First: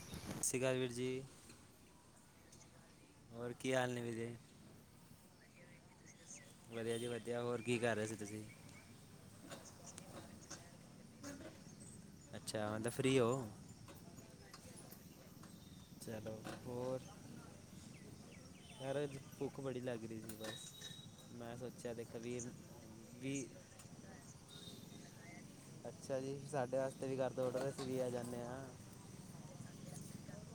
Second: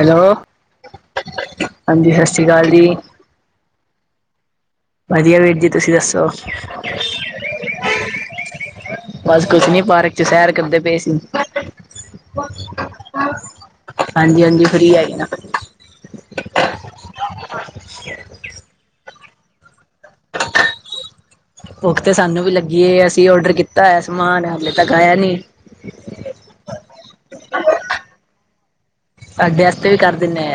Hello ਸਤਿ ਸ਼੍ਰੀ ਅਕਾਲ ਵੀਰ ਜੀ ਹਾਂਜੀ ਸਤਿ ਸ਼੍ਰੀ ਅਕਾਲ ਜੀ। ਕੀ ਹਾਲ ਨੇ ਵੀਰੇ। ਵਧੀਆ ਵੀਰ ਜੀ ਤੁਸੀਂ ਦੱਸੋ ਵਧੀਆ ਜੀ ਵਧੀਆ, ਹੋਰ ਕੀ ਕਰ ਰਹੇ ਸੀ ਤੁਸੀਂ ਬਸ ਕੁਛ ਨੀ ਪਾਰਕ ਚ ਸੈਰ ਕਰਦੇ ਪਏ ਸੀ। ਅੱਛਾ ਮਤਲਬ ਫ੍ਰੀ ਹੋ ਹਾਂਜੀ, ਹਾਂਜੀ ਫਰੀ ਆਈ ਨਾ ਚਲੋ ਹੋਰ ਯਰ ਬੁੱਕ ਬੜੀ ਲੱਗ ਰਹੀ ਸੀ ਬਸ ਮੈਂ ਕੁ ਸੋਚਿਆ ਤੇ ਦੇਖੋ ਸਾਨੂੰ ਵੀਰ ਵੀ ਲੱਗੀਏ ਅਸੀਂ ਵੀ ਓਡਰ ਕੀਤਾ ਹੋਆ ਸਮਾਨ ਹਾਲੇ ਤੱਕ ਆਇਆ ਨੀ ਅੱਛਾ ਜੀ ਸਾਡੇ ਵਾਸਤੇ ਵੀ ਕਰਦੋਡ ਅਸੀਂ ਵੀ ਆ ਜਾਂਦੇ ਹਾਂ ਸਾਡੇ ਵਾਸਤੇ ਵੀ ਕਰ ਦਿੰੇ ਆ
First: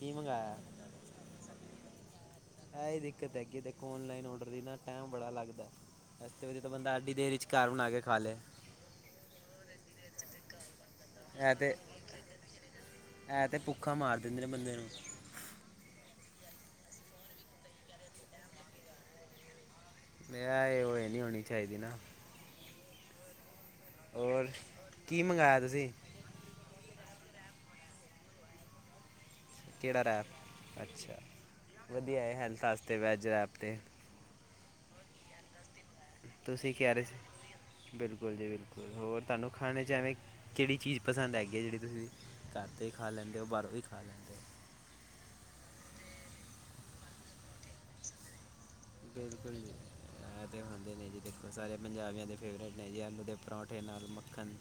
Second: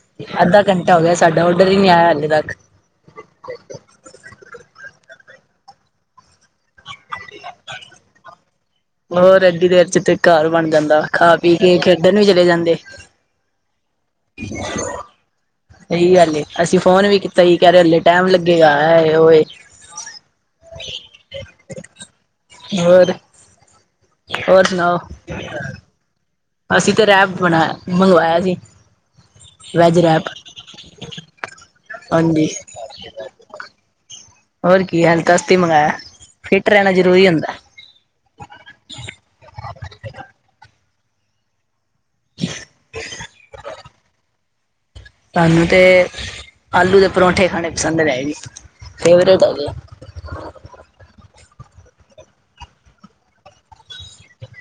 ਕੀ ਮੰਗਾਇਆ ਅੱਧਾ ਘੰਟਾ ਹੋ ਗਿਆ ਸਾਡਾ ਓਡਰ ਹੀ ਨਹੀਂੀ ਆਇਆ ਹਾਲੇ ਤੱਕ ਇਹ ਹੀ ਦਿੱਕਤ ਹੈਗੀ ਦੇਖੋ ਔਨਲਾਈਨ ਔਡਰ ਇਨਾ ਟਾਈਮ ਬੜਾ ਲੱਗਦਾ ਇਸਸ ਵ ਤਾਂ ਬੰਦਾ ਐਡੀ ਦੇਰ ਵਿਚ ਘ ਬਣਾ ਕੇ ਖਾ ਲੈ ਹੋਰ ਐਡੀ ਦੇਰ ਚ ਤੇ ਘਰ ਬਣ ਜਾਂਦਾ ਖਾ ਪੀ ਕੇ ਖੇਡਣ ਵੀ ਚਲੇ ਜਾਂਦੇ ਇਹ ਤੇ ਭੁੱਖਾ ਮਾਰ ਦਿੰਦੇ ਨੇ ਬੰਦੇ ਨੂੰ ਹ ਅਸੀਂ ਫੋਨ ਵੀ ਕੀਤਾ ਸੀ ਕਹਿ ਰ ਹਲੇ ਟਾਈਮ ਲੱਗੇਗਾ ਹੈ ਉਹਏ ਮੈਂ ਉਹ ਨਹੀਂੀ ਹੋਣੀ ਚਾਹੀਦੀ ਨਾ ਹੋਰ ਹੋਰ ਕੀ ਮੰਗਇਆ ਤੁਸੀਂ ਅਸੀਂ ਤੇ ਰਹਿ ਬਣਾਇ ਮੰਗਵਾਇਆ ਸੀ ਕਿਹੜਾ ਰੈਪ ਅੱਛਾ ਵਧੀਆ ਹੈ ਹਾਂਜੀ ਹੈਲਥ ਵਾਸਤੇ ਵੈਜ ਰੈਪ 'ਤੇ ਹੋਰ ਕੀ ਹਾਲਤਸਤੀ ਮੰਗਵਾਆ ਫਿੱਟ ਤੁਸੀਂ ਰਹਿਣਾ ਕਹਿ ਰਹੇ ਜਰੂਰੀ ਸੀ ਹੁੰਦਾ ਬਿਲਕੁਲ ਜੀ ਬਿਲਕੁਲ ਹੋਰ ਤੁਹਾਨੂੰ ਖਾਣੇ ਚ ਐਵੇਂ ਕਿਹੜੀ ਚੀਜ਼ ਪਸੰਦ ਹੈਗੀ ਹੈ ਜਿਹੜੀ ਤੁਸੀਂ ਘਰ ਤੋਂ ਹੀ ਖਾ ਲੈਂਦੇ ਹੋ ਬਾਹਰੋਂ ਵੀ ਖਾ ਲੈਂਦੇ ਹੋ ਤੁਾਨੂੰ ਤੇ ਆਲੂ ਦੇ ਪਰੋਂਂਠੇ ਖਾਣੇ ਪਸੰਦ ਰਗੀੀ ਬਿਲਕੁਲ ਜੀ ਇਹ ਤੇ ਖਾਂਦੇ ਨੇ ਜੀ ਸਾਰੇ ਪੰਜਾਬੀਆਂ ਦੇ ਫੇਵਰੇਟ ਨੇ ਜੀ ਆਲੂ ਦੇ ਪਰੌਂਠੇ ਨਾਲ ਮੱਖਣ।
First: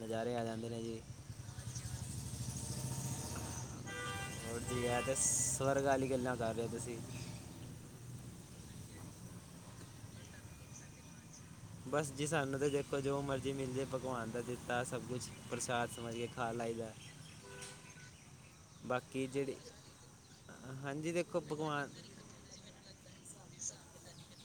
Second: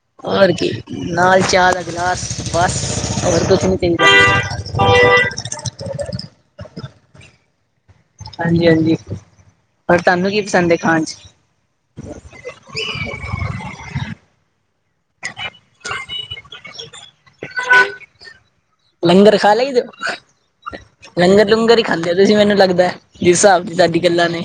ਨਜ਼ਾਰੇ ਆ ਹੋਰ ਜਾਂਦੇ ਕੀ ਨੇ ਜੀ ਨਾਲ ਚਾਹ ਦਾ ਗਲਾਸ ਬਸ ਹੋਰ ਕੁਝ ਨਹੀਂ ਚਾਹੀਦਾ। ਹੈ ਤੇ ਸਵਰਗ ਵਾਲੀ ਗੱਲਾਂ ਕਰ ਰਹੇ ਤੁਸੀਂ ਹਾਂਜੀ ਹਾਂਜੀ ਰ ਤੁਹਾਨੂੰ ਕੀ ਪਸੰਦ ਖਾਣ ਚ ਬਸ ਜੀ ਸਾਨੂੰ ਤਾਂ ਦੇਖੋ ਜੋ ਮਰਜ਼ੀ ਮਿਲ ਜਾ ਭਗਵਾਨ ਦਾ ਦਿੱਤਾ ਸਭ ਕੁਛ ਪ੍ਰਸ਼ਾਦ ਸਮਝ ਕੇ ਖਾਲਾਇਦਾ ਲੰਗਰ ਖਾ ਲਈ ਦਿਓ ਹਾਂਜੀ ਦੇਖੋ ਲੰਗਰ ਲੂੰਗਰ ਹੀ ਭਗਵਾਨ ਖਾਂਦੇ ਹੋ ਤੁਸੀਂ ਮੈਨੂੰ ਲੱਗਦਾ ਜਿਸ ਹਿਸਾਬ ਸਾਡੀ ਗੱਲਾਂ ਨੇ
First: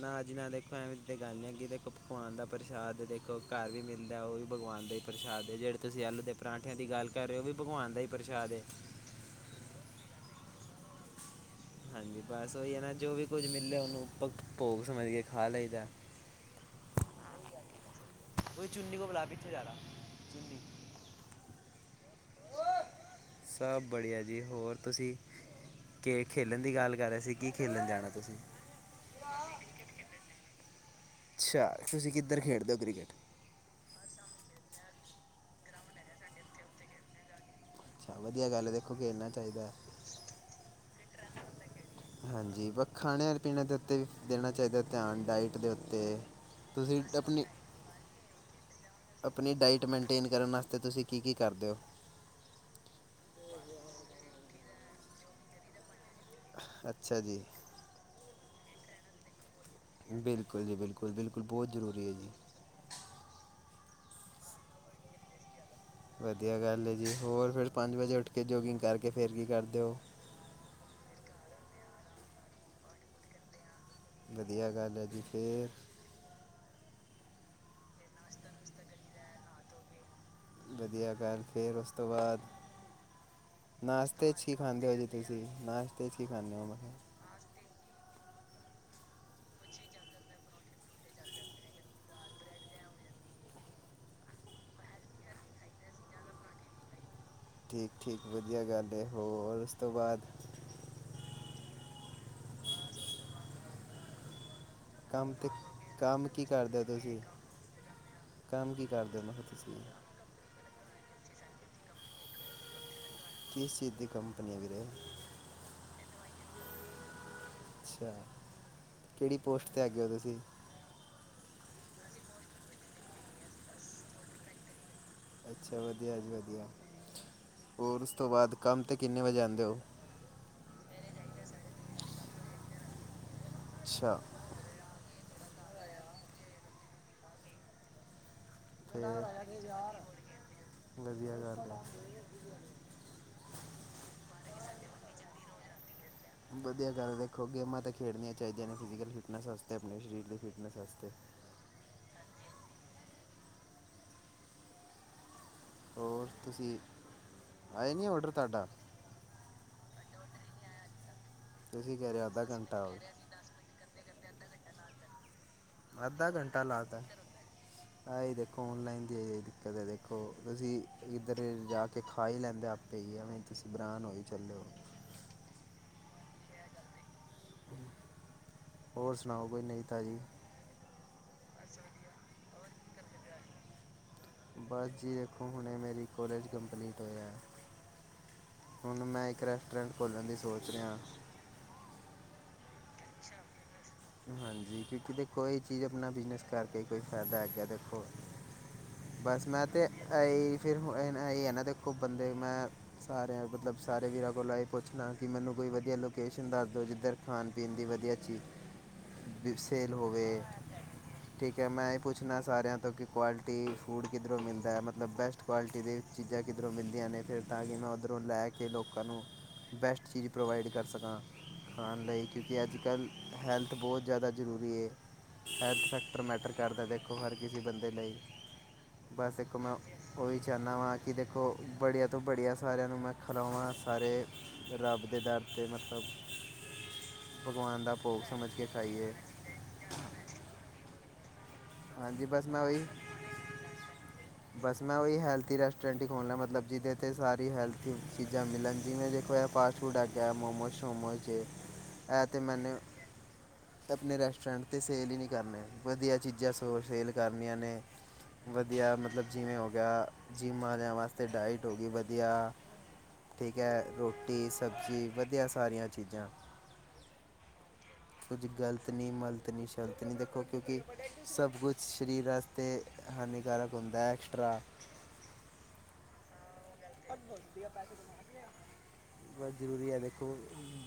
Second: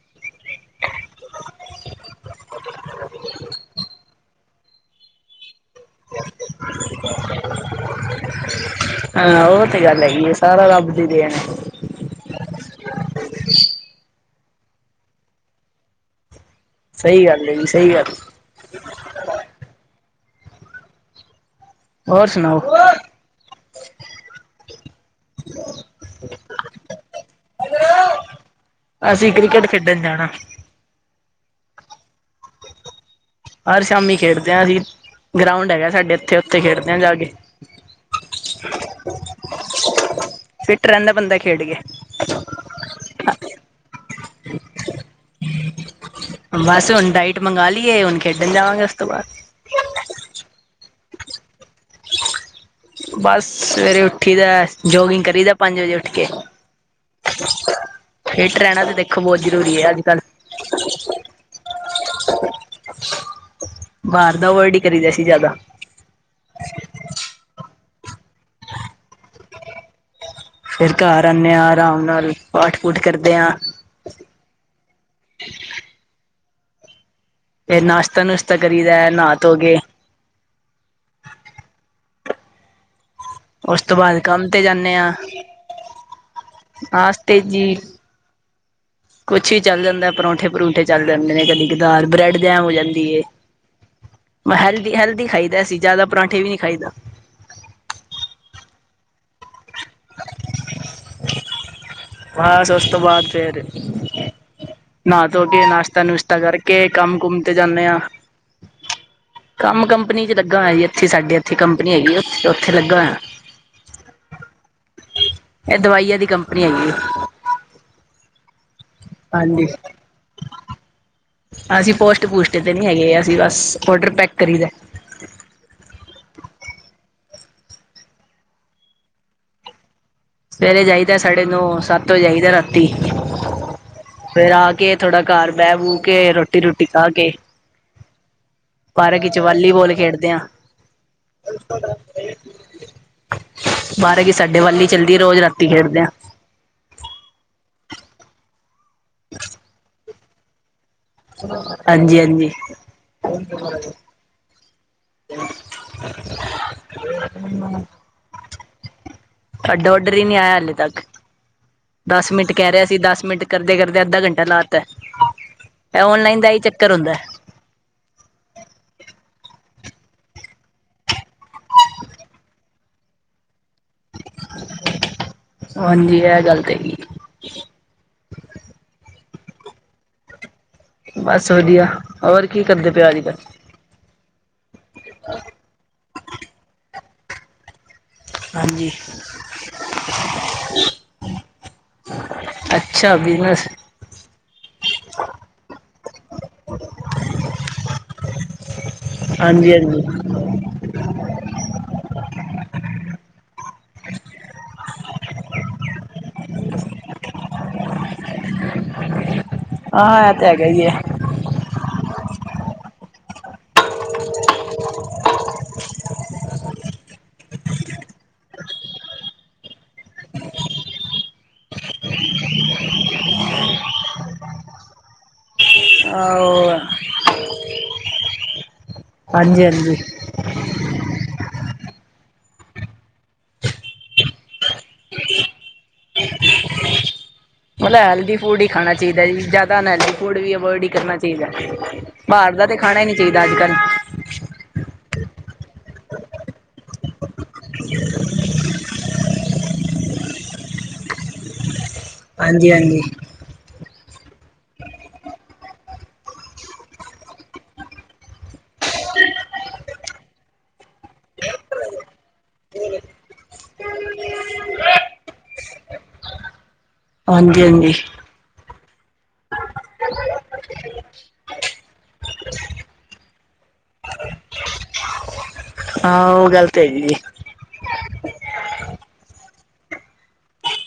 ਨਾ ਜੀ ਨਾ ਦੇਖੋ ਐਵੇਂ ਤੇ ਗੱਲ ਨੀ ਹੈਗੀ ਦੇਖ ਪਗਵਾਨ ਦਾ ਪ੍ਰਸ਼ਾਦ ਦੇਖੋ ਘਰ ਵੀ ਮਿਲਦਾ ਉਹ ਵੀ ਭਗਵਾਨ ਪਾਉਂਦੇ ਪ੍ਰਸ਼ਾਦੇ ਜਿਹੜੇ ਤੁਸੀਂ ਆਲੂ ਦੇ ਪਰਾਂਠਿਆਂ ਦੀ ਗੱਲ ਕਰ ਰਹੇ ਹੋ ਵੀ ਭਗਵਾਨ ਦਾ ਹੀ ਪ੍ਰਸ਼ਾਦ ਹੈ ਹਾਂ ਉਹ ਤੇ ਗੱਲ ਹੈਗੀ ਹੈ ਸਾਰਾ ਲੱਬਦੀ ਰ ਨੇ ਹਾਂਜੀ ਬਸ ਉਹੀ ਹੈ ਨਾ ਜੋ ਵੀ ਕੁੱਝ ਮਿਲਿਆ ਉਹਨੂੰ ਭੋਗ ਸਮ ਮਧਏ ਖਾ ਲਈਦਾ ਸਹੀ ਗੱਲ ਹੈ ਜੀ ਸਹੀ ਗੱਲ ਕੋਈ ਚੁੰਨੀ ਕੋ ਬੁਲਾ ਪੀਛੇ ਜਾਾਰਾ ਹੋਰ ਸੁਣਾਓ ਸਭ ਬੜੀਆ ਜੀ ਹੋਰ ਤੁਸੀਂ ਕੇ ਖੇਲਣ ਦੀ ਗੱਲ ਕਰ ਰਹੇ ਸੀ। ਕੀ ਖੇਲਣ ਜਾਣਾ ਤੁਸੀਂ? ਤੁਸੀਂ ਕ੍ਰਿਕਟ ਖੇਡਣ ਜਾਣਾ। ਅੱਛਾ ਤੁਸੀਂ ਕਿੱਧਰ ਖੇਡਦੇ ਹੋ ਕ੍ਰਿਕਟ? ਹਰ ਸ਼ਾਮੀ ਖੇਡਦੇ ਹਾਂ ਅਸੀਂ ਗਰਾਉਂਡ ਹੈਗਾ ਸਾਡੇ ਇੱਥੇ ਉੱਥੇ ਖੇਡਦੇ ਹਾਂ ਜਾ ਕੇ। ਅੱਛਾ ਵਧੀਆ ਗੱਲ ਹੈ ਦੇਖੋ ਖੇਡਣਾ ਚਾਹੀਦਾ। ਫਿੱਟ ਰਹਿੰਦਾ ਬੰਦਾ ਖੇਡ ਗਿਆ। ਹਾਂਜੀ ਖਾਣੇ ਪੀਣ ਦੇ ਉੱਤੇ ਵੀ ਦੇਣਾ ਚਾਹੀਦਾ ਧਿਆਨ ਡਾਇਟ ਦੇ ਉੱਤੇ। ਬਸ ਤੁਸੀਂ ਹੁਣ ਡਾਇਟ ਆਪਣੀ ਮੰਗਾਂ ਲਈ ਏ ਹੁਣ ਖੇਡਣ ਜਾਵਾਂਗੇ। ਤੋਂ ਬਾਅਦ ਆਪਣੀ ਡਾਈਟ ਮੇਨਟੇਨ ਕਰਨ ਵਾਸਤੇ ਤੁਸੀਂ ਕੀ ਕੀ ਕਰਦੇ ਹੋ? ਬਸ ਸਵੇਰੇ ਉੱਠੀ ਦਾ ਜੋਗਿੰਗ ਕਰੀ ਦਾ ਪੰਜ ਵਜੇ ਉੱਠ ਕੇ। ਅੱਛਾ ਜੀ ਇਹ ਟਰੈਨਾਂ ਤੇ ਦੇਖੋ ਬਹੁਤ। ਜ਼ਰੂਰੀ ਹੈ ਅੱਜ ਕੱਲ ਬਿਲਕੁਲ ਜੀ, ਬਿਲਕੁਲ, ਬਿਲਕੁਲ ਬਹੁਤ ਜ਼ਰੂਰੀ ਹੈ ਜੀ। ਬਾਹਰ ਦਾ ਅਵੋਇਡ ਹੀ ਕਰੀ ਦਾ ਸੀ ਜ਼ਿਆਦਾ। ਵਧੀਆ ਗੱਲ ਹੈ ਜੀ ਹੋਰ ਫਿਰ ਪੰਜ ਵਜੇ ਉੱਠ ਕੇ ਜੋਗਿੰਗ ਕਰਕੇ ਫਿਰ ਕੀ ਕਰਦੇ ਹੋ? ਫਿਰ ਘਰ ਆਉਂਦੇ ਹਾਂ, ਆਰਾਮ ਨਾਲ ਪਾਠ ਪੂਠ ਕਰਦੇ ਹਾਂ। ਵਧੀਆ ਗੱਲ ਹੈ ਜੀ ਫਿਰ ਫਿਰ ਨਾਸ਼ਤਾ ਨੁਸ਼ਤਾ ਕਰੀਦਾ ਨਹਾ ਧੋ ਕੇ। ਵਧੀਆ ਗੱਲ ਇਹ ਫਿਰ ਉਸ ਤੋਂ ਬਾਅਦ? ਉਸ ਤੋਂ ਬਾਅਦ ਨਾਸ਼ਤੇ ਚ ਕੰਮ ਹੀ ਤੇ ਖਾਂਦੇ ਹੋ ਜਾਂਦੇ ਜੀ ਹਾਂ ਤੁਸੀਂ ਨਾਸ਼ਤੇ ਚ ਹੀ ਖਾਂਦੇ ਹੋ? ਨਾਸ਼ਤੇ ਜੀ ਕੁਛ ਹੀ ਚੱਲ ਜਾਂਦਾ ਪਰੌਂਠੇ ਪਰੂਠੇ ਚੱਲ ਜਾਂਦੇ ਨੇ ਕਦੀ ਕਦਾਰ ਬ੍ਰੈਡ ਜੈਮ ਹੋ ਜਾਂਦੀ ਹੈ। ਮੈਂ ਹੈਲਦੀ ਹੈਲਦੀ ਖਾਈਦਾ ਅਸੀਂ ਜ਼ਿਆਦਾ ਪਰਾਂਠੇ ਵੀ ਨਹੀਂ ਖਾਈਦਾ। ਠੀਕ ਠੀਕ ਵਧੀਆ ਗੱਲ ਹੈ ਹੋਰ ਉਸ ਤੋਂ ਬਾਅਦ? ਬਸ ਉਸ ਤੋਂ ਬਾਅਦ ਫਿਰ। ਨਾ ਕੰਮ ਧੋ ਤੇ ਕੇ ਨਾਸ਼ਤਾ ਕੰਮ ਨੁਸ਼ਤਾ ਕੀ ਕਰਦੇ ਹੋ ਕਰਕੇ ਕੰਮ ਤੁਸੀਂ ਕੁਮ ਤੇ ਜਾਂਨੇ ਆ। ਕੰਮ ਕੀ ਕਰਦੇ ਮੈਂ ਕਿਹਾ ਤੁਸੀਂ? ਲੱਗਾ ਜ ਇੱਥੇ ਸਾਡੇ ਇੱਥੇ ਕੰਪਨੀ ਹੈਗੀ ਉੱਥ ਉੱਥੇ ਲੱਗਾ ਹੋਇਆ। ਕਿਸ ਚੀਜ਼ ਦੀ ਕੰਪਨੀ ਵੀਰੇ? ਇਹ ਦਵਾਈਆਂ ਦੀ ਕੰਪਨੀ ਹੈਗੀ ਏ। ਅੱਛਾ ਕਿਹੜੀ ਹਾਂਜੀ ਪੋਸਟ ਤੇ ਹੈਗੇ ਹੋ ਤੁਸੀਂ? ਅਸੀਂ ਪੋਸਟ ਪੂਸਟ ਤੇ ਨਹੀਂ ਹੈਗੇ ਅਸੀਂ ਬਸ ਆਰਡਰ ਪੈਕ ਕਰੀ ਦਾ। ਅੱਛਾ ਵਧੀਆ ਜੀ ਵਧੀਆ। ਹੋਰ ਉਸ ਤੋਂ ਬਾਅਦ ਕੰਮ ਤੇ ਕਿੰਨੇ ਵਜੇ ਆਉਂਦੇ ਹੋ ਸਵੇਰੇ ਜਾਈਦਾ ਸਾਢੇ ਨੌ ਸੱਤ ਵਜੇ ਜਾਈਦਾ ਰਾਤੀ ਅੱਛਾ ਫਿਰ ਆ ਕੇ ਥੋੜਾ ਘਰ ਬਹਿ ਬੂ ਕੇ ਰੋਟੀ ਰੋਟੀ ਖਾ ਕੇ। ਪਾਰਕ ਵਿੱਚ ਵਾਲੀਬਾਲ ਖੇਡਦੇ ਹਾਂ ਵਧੀਆ ਗੱਲ ਬਾਰਾਂ ਕੀ ਸਾਡੇ ਵੱਲੀ ਚੱਲਦੀ ਰੋਜ਼ ਰਾਤੀ ਖੇਡਦੇਆਂ। ਵਧੀਆ ਗੱਲ ਦੇਖੋ ਗੇਮਾਂ ਤਾਂ ਖੇਡਣੀਆਂ ਚਾਹੀਦੀਆਂ ਨੇ ਫਿਜੀਕਲ ਫਿਟਨਸ ਵਾਸਤੇ ਆਪਣੇ ਸਰੀਰ ਦੀ ਫਿਟਨਸ ਵਾਸਤੇ। ਹਾਂਜੀ ਹਾਂਜੀ ਹੋਰ ਤੁਸੀਂ ਆਏ ਨਹੀਂ ਔਡਰ ਤੁਹਾਡਾ। ਸਾਡਾ ਨਹੀਂ [inaudible] ਆਇਆ ਹਾਲੇ ਤੱਕ ਤੁਸੀਂ ਕਹਿ ਰਹੇ ਹੋ ਦਸ ਅੱਧਾ ਮਿੰਟ ਕਹਿ ਰਿਹਾ ਘੰਟਾ ਹੋ ਸੀ ਗਿਆ ਦਸ ਮਿੰਟ ਕਰਦੇ ਕਰਦੇ ਅੱਧਾ ਘੰਟਾ ਲਾ ਤਾ। ਅੱਧਾ ਘੰਟਾ ਲੱਗਾ ਤਾਂ ਆਈ ਦੇਖੋ ਔਨਲਾਈਨ ਦੀ ਆਈ ਆ। ਕਦੇ ਦੇਖੋ ਤੁਸੀਂ ਇੱਧਰ ਜਾ ਕੇ ਖਾਈ ਹੀ ਲੈਂਦੇ ਆਪੇ ਹੀ ਆ ਐਵੇਂ ਤੁਸੀਂ ਬਰਾਨ ਹੋ ਹੀ ਚੱਲੋ। ਹਾਂਜੀ ਇਹ ਗੱਲ ਤੇ ਹੈਗੀ। ਹੋਰ ਸੁਣਾਓ ਕੋਈ ਨਵੀਂ ਤਾਜ਼ੀ। ਬਸ ਵਧੀਆ ਹੋਰ ਕੀ ਕਰਦੇ ਪਏ ਅੱਜ ਕੱਲ? ਬਸ ਜੀ ਦੇਖੋ ਹੁਣੇ ਮੇਰੀ ਕੋਲੇਜ ਕੰਪਲੀਟ। ਹੋਇਆ ਹਾਂਜੀ ਹੁਣ ਮੈਂ ਇੱਕ ਰੈਸਟੋਰੈਂਟ ਖੋਲਣ ਦੀ ਸੋਚ ਰਿਹਾ। ਅੱਛਾ ਬਿਜਨਸ ਹਾਂਜੀ ਕਿਉਂਕਿ ਚੀਜ਼ ਆਪਣਾ ਬਿਜਨਸ ਕਰਕੇ ਕੋਈ ਫਾਇਦਾ ਹੈਗਾ ਦੇਖੋ ਬਸ ਮੈਂ ਹਾਂਜੀ ਤੇ ਹਾਂਜੀ ਅ ਫਿਰ ਇਹਨਾਂ ਦੇ ਦੇਖੋ ਬੰਦੇ ਮੈਂ ਸਾਰਿਆਂ ਮਤਲਬ ਸਾਰੇ ਵੀਰਾਂ ਕੋਲ ਇਹ ਪੁੱਛਣਾ ਕਿ ਮੈਨੂੰ ਕੋਈ ਵਧੀਆ ਲੋਕੇਸ਼ਨ ਦੱਸ ਦੋ ਜਿੱਧਰ ਖਾਣ ਪੀਣ ਦੀ ਵਧੀਆ ਚੀਜ਼ ਸੇਲ ਹਾਂ ਇਹ ਹੋਵੇ ਤਾਂ ਹੈਗਾ ਹੀ ਹੈ ਠੀਕ ਹੈ ਮੈਂ ਕੁੱਛ ਨਾ ਸਾਰਿਆਂ ਤੋਂ ਕਿ ਕੁਆਲਿਟੀ ਫੂਡ ਕਿਧਰੋਂ ਮਿਲਦਾ ਹੈ ਮਤਲਬ ਬੈਸਟ ਕੁਆਲਿਟੀ ਦੀ ਚੀਜ਼ਾਂ ਕਿੱਧਰੋਂ ਮਿਲਦੀਆਂ ਫਿਰ ਤਾਂ ਕਿ ਮੈਂ ਉੱਧਰੋਂ ਲੈ ਕੇ ਲੋਕਾਂ ਨੂੰ ਬੈਸਟ ਚੀਜ਼ ਪ੍ਰੋਵਾਈਡ ਕਰ ਸਕਾਂ ਖਾਣ ਲਈ ਕਿਉਂਕਿ ਅੱਜ ਕੱਲ ਹੈਲਥ ਬਹੁਤ ਜ਼ਿਆਦਾ ਜ਼ਰੂਰੀ ਹੈਲਥ ਸੈਕਟਰ ਮੈਟਰ ਆਹੋ ਕਰਦਾ ਦੇਖੋ ਹਰ ਕਿਸੇ ਬੰਦੇ ਲਈ ਬਸ ਇੱਕ ਹਾਂਜੀ ਮੈਂ ਹਾਂਜੀ ਉਹਹੀ ਚਾਹੁੰਦਾ ਹਾਂ ਕਿ ਦੇਖੋ ਬੜੇ ਤੋਂ ਬੜੀਆਂ ਸਾਰਿਆਂ ਨੂੰ ਮੈਂ ਖਲਾਵਾਂ ਸਾਰੇ ਰੱਬ ਦੇ ਡਰ 'ਤੇ ਮਤਲਬ ਭਗਵਾਨ ਦਾ ਮਤਲਬ ਭੋਗ ਹੈਲਦੀ ਸਮਝ ਫੂਡ ਕੇ ਹੀ ਖਾਣਾ ਖਾਈਏ ਚਾਹੀਦਾ ਜ ਜ਼ਿਆਦਾ ਨੈਲੀ ਫੂਡ ਵੀ ਅਵਾਇਡ ਹੀ ਕਰਨਾ ਚਾਹੀਦਾ ਹੈ ਹਾਂਜੀ ਬਸ ਬਾਹਰ ਮੈਂ ਦਾ ਤੇ ਉਹੀ ਖਾਣਾ ਹੀ ਨਹੀਂ ਚਾਹੀਦਾ ਅੱਜ ਕੱਲ [inaudible] ਬਸ ਮੈਂ ਉਹੀ ਹੈਲਥ ਰੈਸਟੋਰੈਂਟ ਹੀ ਖੋਲਣਾ ਮਤਲਬ ਜਿਹਦੇ ਤੇ ਸਾਰੀ ਹੈਲਥ ਚੀਜ਼ਾਂ ਮਿਲਣ ਜਿਵੇਂ ਦੇਖੋ ਫਸ ਫੂਡ ਆ ਗਿਆ ਮੋਮੋਸ ਮੋਮੋਸ ਹੈ ਤਾਂ ਹਾਂਜੀ ਮੈਨੇ ਹਾਂਜੀ ਆਪਣੇ ਰੈਸਟੋਰੈਂਟ 'ਤੇ ਸੇਲ ਹੀ ਨਹੀਂ ਕਰਨੇ ਵਧੀਆ ਚੀਜ਼ਾਂ ਸੇਲ ਕਰਨੀਆਂ ਨੇ ਵਧੀਆ ਮਤਲਬ ਜਿਵੇਂ ਹੋ ਗਿਆ ਜਿੰਮ ਆ ਜਾ ਵਾ ਡਾਇਟ ਹੋ ਗਈ ਵਧੀਆ ਠੀਕ ਹੈ ਰੋਟੀ ਸਬਜ਼ੀ ਵਧੀਆ ਸਾਰੀਆਂ ਚੀਜ਼ਾਂ ਹਾਂਜੀ ਹਾਂਜੀ ਕੁੱਝ ਗਲਤ ਨੀ ਮਲਤ ਨੀ ਸ਼ਲਤ ਨੀ ਦੇਖੋ ਕਿਉਂਕਿ ਸਭ ਕੁਛ ਸਰੀਰ ਵਾਸਤੇ ਹਾਨੀਕਾਰਕ ਹੁੰਦਾ ਐਕਸਟਰਾ ਹਾਂ ਉਹ ਗਲਤ ਹੈ ਜ ਜ ਬਸ ਜ਼ਰੂਰੀ ਹੈ ਦੇਖੋ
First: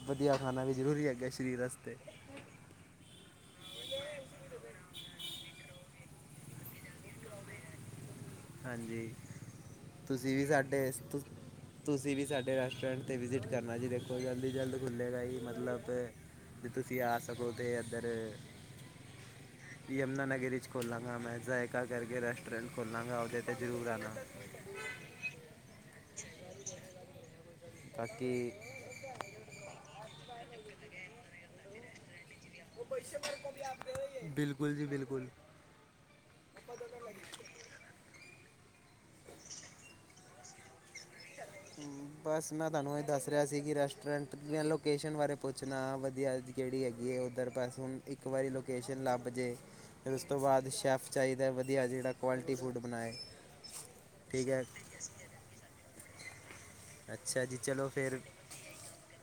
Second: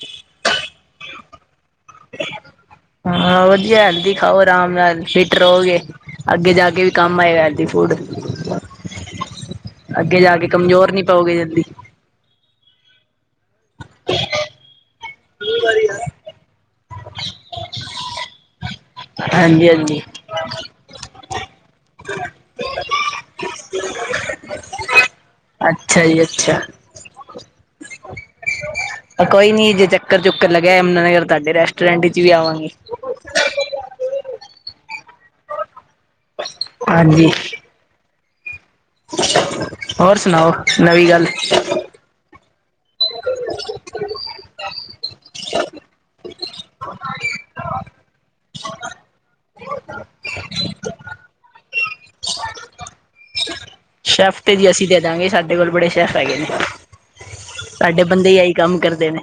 ਵਧੀਆ ਖਾਣਾ ਵੀ ਜ਼ਰੂਰੀ ਹੈਗਾ ਸਰੀਰ ਵਾਸਤੇ ਹਾਂ ਵਧੀਆ ਹੈਲਦੀ ਖਾਓ ਆਰਾਮ ਨਾਲ ਫਿਟ ਰਹੋਗੇ ਅੱਗੇ ਜਾ ਕੇ ਵੀ ਕੰਮ ਆਏਗਾ ਡੀ ਫੋਲਡਰ ਹਾਂਜੀ ਅੱਗੇ ਤੁਸੀਂ ਜਾ ਵੀ ਕੇ ਸਾਡੇ ਕਮਜ਼ੋਰ ਨਹੀਂ ਪਾਓਗੇ ਜਲਦੀ ਤੁਸੀਂ ਵੀ ਸਾਡੇ ਰੈਸਟੋਰੈਂਟ ਅਤੇ ਵਿਜ਼ਿਟ ਕਰਨਾ ਜੀ ਦੇਖੋ ਜਲਦੀ ਜਲਦ ਖੁੱਲ੍ਹੇਗਾ ਜੀ ਮਤਲਬ ਅਤੇ ਜ ਤੁਸੀਂ ਆ ਸਕੋ ਤਾਂ ਇੱਧਰ ਹਾਂਜੀ ਹਾਂਜੀ ਯਮੁਨਾਾਨਗਰ ਵਿੱਚ ਖੋਲਾਂਗਾ ਮੈਂ ਜਾਇਕਾ ਕਰਕੇ ਰੈਸਟੋਰੈਂਟ ਖੋਲ੍ਹਾਂਗਾ ਉਹਦੇ ਅਤੇ ਜ਼ਰੂਰ ਆਉਣਾ ਰੈਸਟੋਰੈਂਟ ਅੱਛਾ ਜੀ ਅੱਛਾ ਤਾਂਕੀ ਕੋਈ ਨੀ ਜੇ ਚੱਕਰ ਚੁੱਕਰ ਲਗਿਆ ਅਮਗਰ ਤੁਹਾਡੇ ਰੈਸਟੋਰੈਂਟ ਵਿੱਚ ਵੀ ਆਵਾਂਗੇ ਬਿਲਕੁਲ ਜੀ ਬਿਲਕੁਲ ਹਾਂਜੀ ਹੋਰ ਸੁਣਾਓ ਨਵੀਂ ਗੱਲ ਮੈਂ ਬਸ ਤੁਹਾਨੂੰ ਇਹ ਦੱਸ ਰਿਹਾ ਸੀ ਕਿ ਰੈਸਟੋਰੈਂਟ ਲੋਕੇਸ਼ਨ ਬਾਰੇ ਪੁੱਛਣਾ ਵਧੀਆ ਕਿਹੜੀ ਹੈਗੀ ਹੈ ਉੱਧਰ ਬਸ ਹੁਣ ਇੱਕ ਵਾਰੀ ਲੋਕੇਸ਼ਨ ਲੱਭ ਜੇ ਫਿਰ ਉਸ ਤੋਂ ਬਾਅਦ ਸੈਫ ਚਾਹੀਦਾ ਵਧੀਆ ਜਿਹੜਾ ਕੁਆਲਿਟੀ ਫੂਡ ਬਣਾਏ ਸੈਫ ਠੀਕ ਤੇ ਹੈ ਜੀ ਅਸੀਂ ਦੇ ਦਾਂਗੇ ਸਾਡੇ ਕੋਲ ਬੜੇ ਸੈਫ ਹੈਗੇ ਨੇ ਅੱਛਾ ਜੀ ਚਲੋ ਸਾਡੇ ਫਿਰ ਬੰਦੇ ਆਹੀ ਕੰਮ ਕਰਦੇ ਨੇ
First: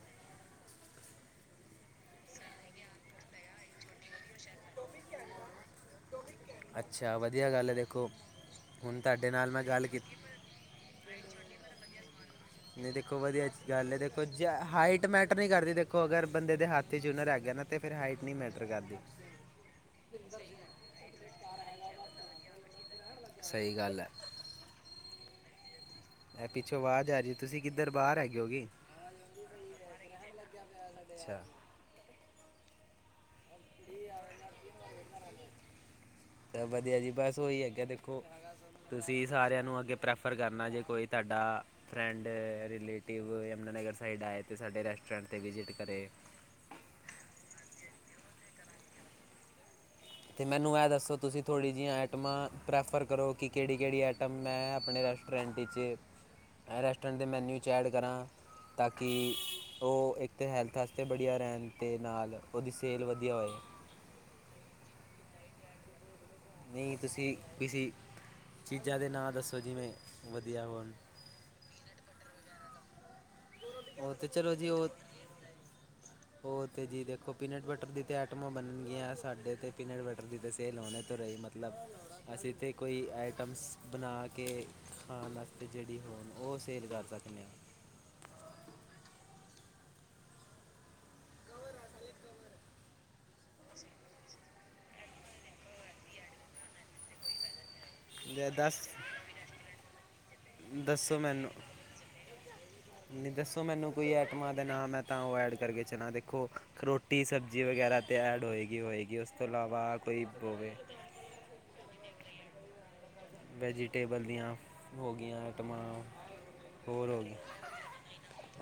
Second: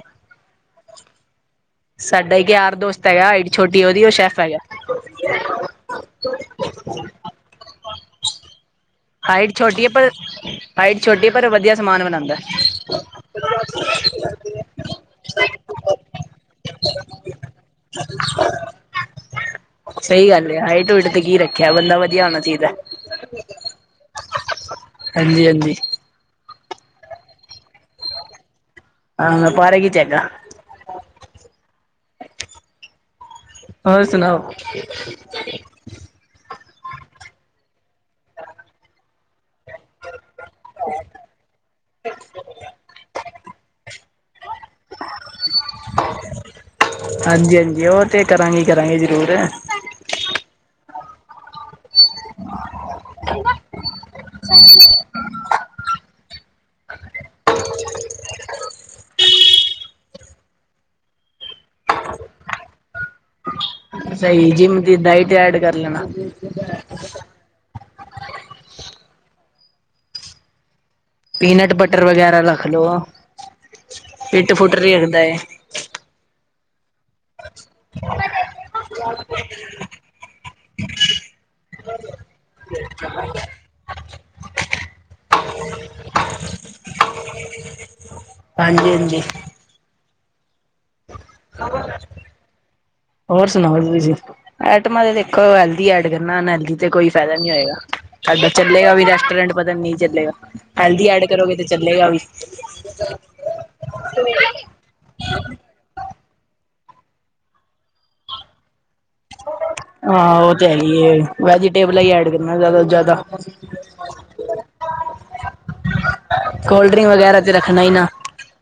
ਸਾਡਾ ਇੱਕ ਯਾਰ ਦੋਸਤ ਹੈਗਾ ਐਡੀ ਛੋਟੀ ਉਹਦੀ ਉਹ ਸ਼ੈਫ ਹੈਗਾ ਅੱਛਾ ਵਧੀਆ ਗੱਲ ਹੈ ਦੇਖੋ ਹੁਣ ਤੁਹਾਡੇ ਨਾਲ ਹਾਈਟ ਮੈਂ ਛੋਟੀ ਗੱਲ ਹੈ ਪਰ ਕੀਤੀ ਹਾਈਟ ਛੋਟੀ ਹੈ ਪਰ ਵਧੀਆ ਸਮਾਨ ਬਣਾਉਂਦਾ ਨਹੀਂ ਦੇਖੋ ਵਧੀਆ ਗੱਲ ਹੈ ਦੇਖੋ ਹਾਈਟ ਮੈਟਰ ਨਹੀਂ ਕਰਦੀ ਦੇਖੋ ਅਗਰ ਬੰਦੇ ਦੇ ਹੱਥ ਚੂੁਨਰ ਹੈਗੇ ਕਦਾ ਤੇ ਫਿਰ ਹਾਈਟ ਨਹੀਂ ਮੈਟਰ ਕਰਦੀ ਸਹੀ ਗੱਲ ਹੈ ਹੇ ਢੋਏਡ ਤੇ ਕੀ ਰੱਖਿਆ ਬੰਦਾ ਵਧੀਆ ਹੋਣਾ ਚਾਹੀਦਾ ਸਹੀ ਗੱਲ ਹੈ ਹਾਂਜੀ ਹਾਂਜੀ ਇਹ ਪਿੱਛੋਂ ਬਾਹਰ ਜਾ ਜ ਤੁਸੀਂ ਕਿੱਧਰ ਬਾਹਰ ਹੈਏਿ ਹੋ ਗਗੇ ਆਹ ਮ ਪਰਕ ਚਗਾ ਅੱਛਾ ਹੋਰ ਸੁਣਾਓ ਤਾਂ ਵਧੀਆ ਜੀ ਬਸ ਉਹੀ ਹੈਗੇ ਦੇਖੋ ਤੁਸੀਂ ਸਾਰਿਆਂ ਨੂੰ ਅੱਗੇ ਪ੍ਰੈਫਰ ਸਫਰ ਕਰਨਾ ਜੇ ਕੋਈ ਤੁਹਾਡਾ friend relative Yamuna Nagar side ਆਏ ਅਤੇ ਸਾਡੇ ਰੈਸਟੋਰੈਂਟ ਤੇ ਵਿਜ਼ਿਟ ਕਰੇ ਹਾਂਜੀ ਹਾਂਜੀ ਉਹ ਤੇ ਕਰਾਂਗੇ ਕਰਾਂਗੇ ਜ਼ਰੂਰ ਤੇ ਮੈਨੂੰ ਇਹ ਦੱਸੋ ਤੁਸੀਂ ਥੋੜੀ ਜਹੀਆਂ ਆਈਟਿਮਾ ਪ੍ਰੈਫਰ ਕਰੋ ਕਿਹੜੀ ਕਿਹੜੀ ਆਈਟਮ ਆਈਟਮ ਮੈਂ ਆਪਣੇ ਰੈਸਟੋਰੈਂਟ 'ਵਿਚ ਰੈਸਟੋਰੈਂਟ ਦੇ ਮੈਨਿਊ ਚ ਐਡ ਕਰਾਂ, ਤਾਂ ਕਿ ਉਹ ਇੱਕ ਅਤੇ ਹੈਲਥ ਵਾਸਤੇ ਵਧੀਆ ਰਹਿਣ ਦੇ ਨਾਲ ਉਹਦੀ ਸੈਲ ਵਧੀਆ ਹੋਵੇ। ਸਹੀ ਜਿੰਮ ਦੀ ਡਾਇਟ ਐਡ ਕਰ ਲੈਣਾ ਨਹੀਂ, ਤੁਸੀਂ ਕਿਸੇ ਚੀਜ਼ਾਂ ਦੇ ਨਾਂ ਦੱਸੋ ਜਿਵੇਂ ਵਧੀਆ ਹੋਣ ਪੀਨਟ ਬਟਰ ਵਗੈਰਾ ਰੱਖ ਲਓ। ਉਹ ਤੇ ਪਿੱਟ ਚਲੋ ਜੀ ਫੁੱਟ ਰਰੇਗਦਾ ਹੈ। ਅਤੇ ਜੀ ਦੇਖੋ ਪੀਨਟ ਬਟਰ ਦੀ ਤਾਂ ਆਈਟਮਾਂ ਬਣ ਗਈਆਂ, ਸਾਡੇ ਤਾਂ ਪੀਨਟ ਬਟਰ ਦੀ ਸੇਲ ਹੋਣੇ ਤੋਂ ਰਹੀ ਮਤਲਬ ਅਸੀਂ ਤੇ ਕੋਈ ਆਈਟਮਸ ਬਣਾ ਕੇ ਖਾਣ ਵਾਸਤੇ ਜਿਹੜੀ ਹੋਣ ਉਹ ਫਰ -ਕਰ ਸਕਦੇ ਹਾਂ ਹਾਂਜੀ -ਹਾਂਜੀ। ਹਰ ਹੋਰ ਸੁਣਾਓ ਜੀ ਤੁਸੀਂ ਐਟਮਾਂ ਤੇ ਦੇਖੋ ਹੈਲਦੀ ਐਡ ਕਰਨਾ, ਨਹੀਂ ਤੇ ਕੋਈ ਫੈਦਾ ਨੀ ਹੋਏਗਾ। ਡ ਜੇ ਦੱਸ ਚੱਲੇਗਾ ਵੀ ਰੈਸਟੋਰੈਂਟ ਪਤਾ ਨਹੀਂ ਚੱਲੇਗਾ ਹੈਲਦੀ ਦੱਸੋ ਐਡ ਮੈਨੂੰ ਕਰੋਗੇ ਤੇ ਚੱਲੇਗਾ ਵੀ। ਨਹੀਂ ਦੱਸੋ ਮੈਨੂੰ ਕੋਈ ਐਟਮਾਂ ਦੇ ਨਾਂ ਮੈਂ ਤਾਂ ਉਹ ਐਡ ਕਰਕੇ ਚਲਾ ਦੇ ਦੇਖੋ ਰੋਟੀ ਸਬਜ਼ੀ ਵਗੈਰਾ ਤੇ ਐਡ ਹੋਏਗੀ, ਹੋਏਗੀ। ਉਸ ਤੋਂ ਇਲਾਵਾ ਕੋਈ ਹਾਂ, ਉਹ ਤੇ ਹੋਵੇ ਹੈਗੀ ਹੈ, ਵੈਜੀਟੇਬਲ ਹੀ ਐਡ ਕਰਨਾ ਜ਼ਿਆਦਾ ਤੋਂ ਜ਼ਿਆਦਾ। ਵੈਜੀਟੇਬਲ ਦੀਆਂ ਹੋ ਗਈਆਂ ਐਟਮਾਂ। ਕੋਲਡ ਰਿੰਕ ਵਗੈਰਾ ਤੇ ਰੱਖਣਾ ਹੀ ਨਾ।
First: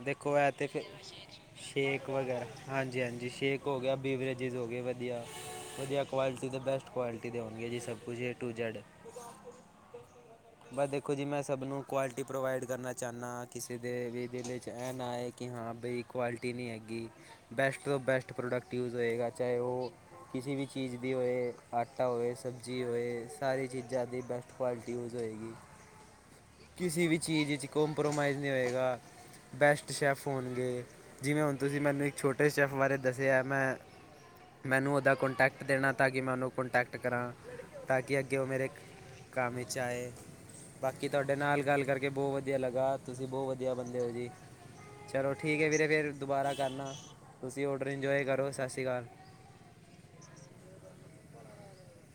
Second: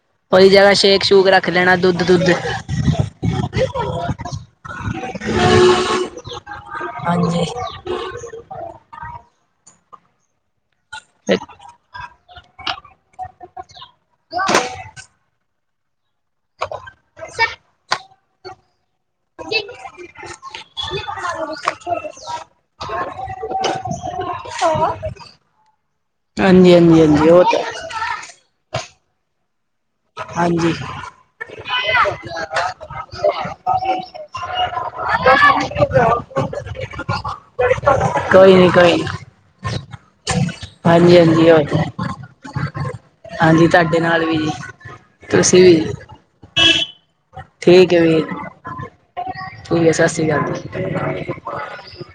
ਦੇਖੋ, ਇਹ ਉਹਦੀ ਤੇ ਜਗ੍ਹਾ ਫ ਸ਼ੇਕ ਸ਼ੂਕ ਰੱਖ ਲੈਣਾ ਦੁੱਧ ਸ਼ੇਕ ਦੁੱਧ ਵਗੈਰਾ ਹਾਂਜੀ- ਹਾਂਜੀ ਸ਼ੇਕ ਹੋ ਗਿਆ, ਬੀਵਰੇਜਿਸ ਹੋ ਗਏ ਵਧੀਆ ਵਧੀਆ ਕੁਆਲਿਟੀ ਦੇ ਬੈਸਟ ਕੁਆਲਿਟੀ ਦੇ ਹਾਂਜੀ ਹੋਣਗੇ ਜੀ ਸਭ ਕੁਛ ਏਟੂ ਜੈਡ। ਬਸ ਦੇਖੋ ਜੀ ਹਾਂਜੀ ਮੈਂ ਸਭ ਨੂੰ ਕੁਆਲਿਟੀ ਪ੍ਰੋਵਾਈਡ ਕਰਨਾ ਚਾਹੁੰਦਾ ਹਾਂ। ਦੇ ਵੀ ਦਿਲ 'ਚ ਐ ਨਾ ਆਏ, ਕਿ ਹਾਂ ਬਈ ਕੁਆਲਿਟੀ ਨਹੀਂ ਹੈਗੀ, ਬੈਸਟ ਤੋਂ ਬੈਸਟ ਪ੍ਰੋਡਕਟ ਯੂਜ ਹੋਏਗਾ ਚਾਹੇ ਉਹ ਕਿਸੀ ਵੀ ਚੀਜ਼ ਦੀ ਹੋਵੇ ਆਟਾ ਹੋਵੇ ਸਬਜ਼ੀ ਹੋਵੇ ਸਾਰੀ ਚੀਜ਼ਾਂ ਦੀ ਬੈਸਟ ਕੁਆਲਿਟੀ ਯੂਜ਼ ਹੋਏਗੀ, ਹਾਂਜੀ ਕਿਸੇ ਵੀ ਹਾਂਜੀ ਉਹ ਚੀਜ਼ ਵਿੱਚ ਤਾਂ ਕੋਪਰੋਮਾਈਜ਼ ਨਹੀਂ ਹੋਏਗਾ। ਬੈਸਟ ਹਾਂਜੀ [unintelligible] ੂੰ ਉਹਦਾ ਕੋਂਟੈਕਟ ਦੇਣਾ ਤਾਂ ਕਿ ਮੈਂ ਉਹਨੂੰ ਕੋਂਟੈਕਟ ਕਰਾਂ ਤਾਂ ਕਿ ਅੱਗੇ ਉਹ ਕੋਈ ਮੇਰੇ ਨੀ ਕੋਈ ਨੀ ਕਾਮ ਚ ਆਏ, ਬਾਕੀ ਹਾਂਜੀ ਤੁਹਾਡੇ ਹਾਂਜੀ ਨਾਲ ਉਹ ਗੱਲ ਕਰਕੇ ਬੋਤ ਵਧੀਆ ਲੱਗਾ। ਤੁਸੀਂ ਬਹੁਤ ਹਾਂਜੀ, ਵਧੀਆ ਤੁਹਾਡੇ ਬੰਦੇ ਹੋ ਨਾਲ ਵੀ ਜੀ। ਚਲੋ ਠੀਕ ਤੁਸੀਂ ਹੈ ਵੀ ਵੀਰੇ ਫੇਿਰ ਦੁਬਾਰਾ ਕਰਨਾ ਤੁਸੀਂ ਔਡਰ ਠੀਕ ਹੈ ਇੰਜੋਏ ਵੀਰ ਕਰੋ, ਸਤਿ ਸ਼੍ਰੀ ਅਕਾਲ। ਠੀਕ ਹੈ ਸਤਿ ਸ੍ਰੀ ਅਕਾਲ ਜੀ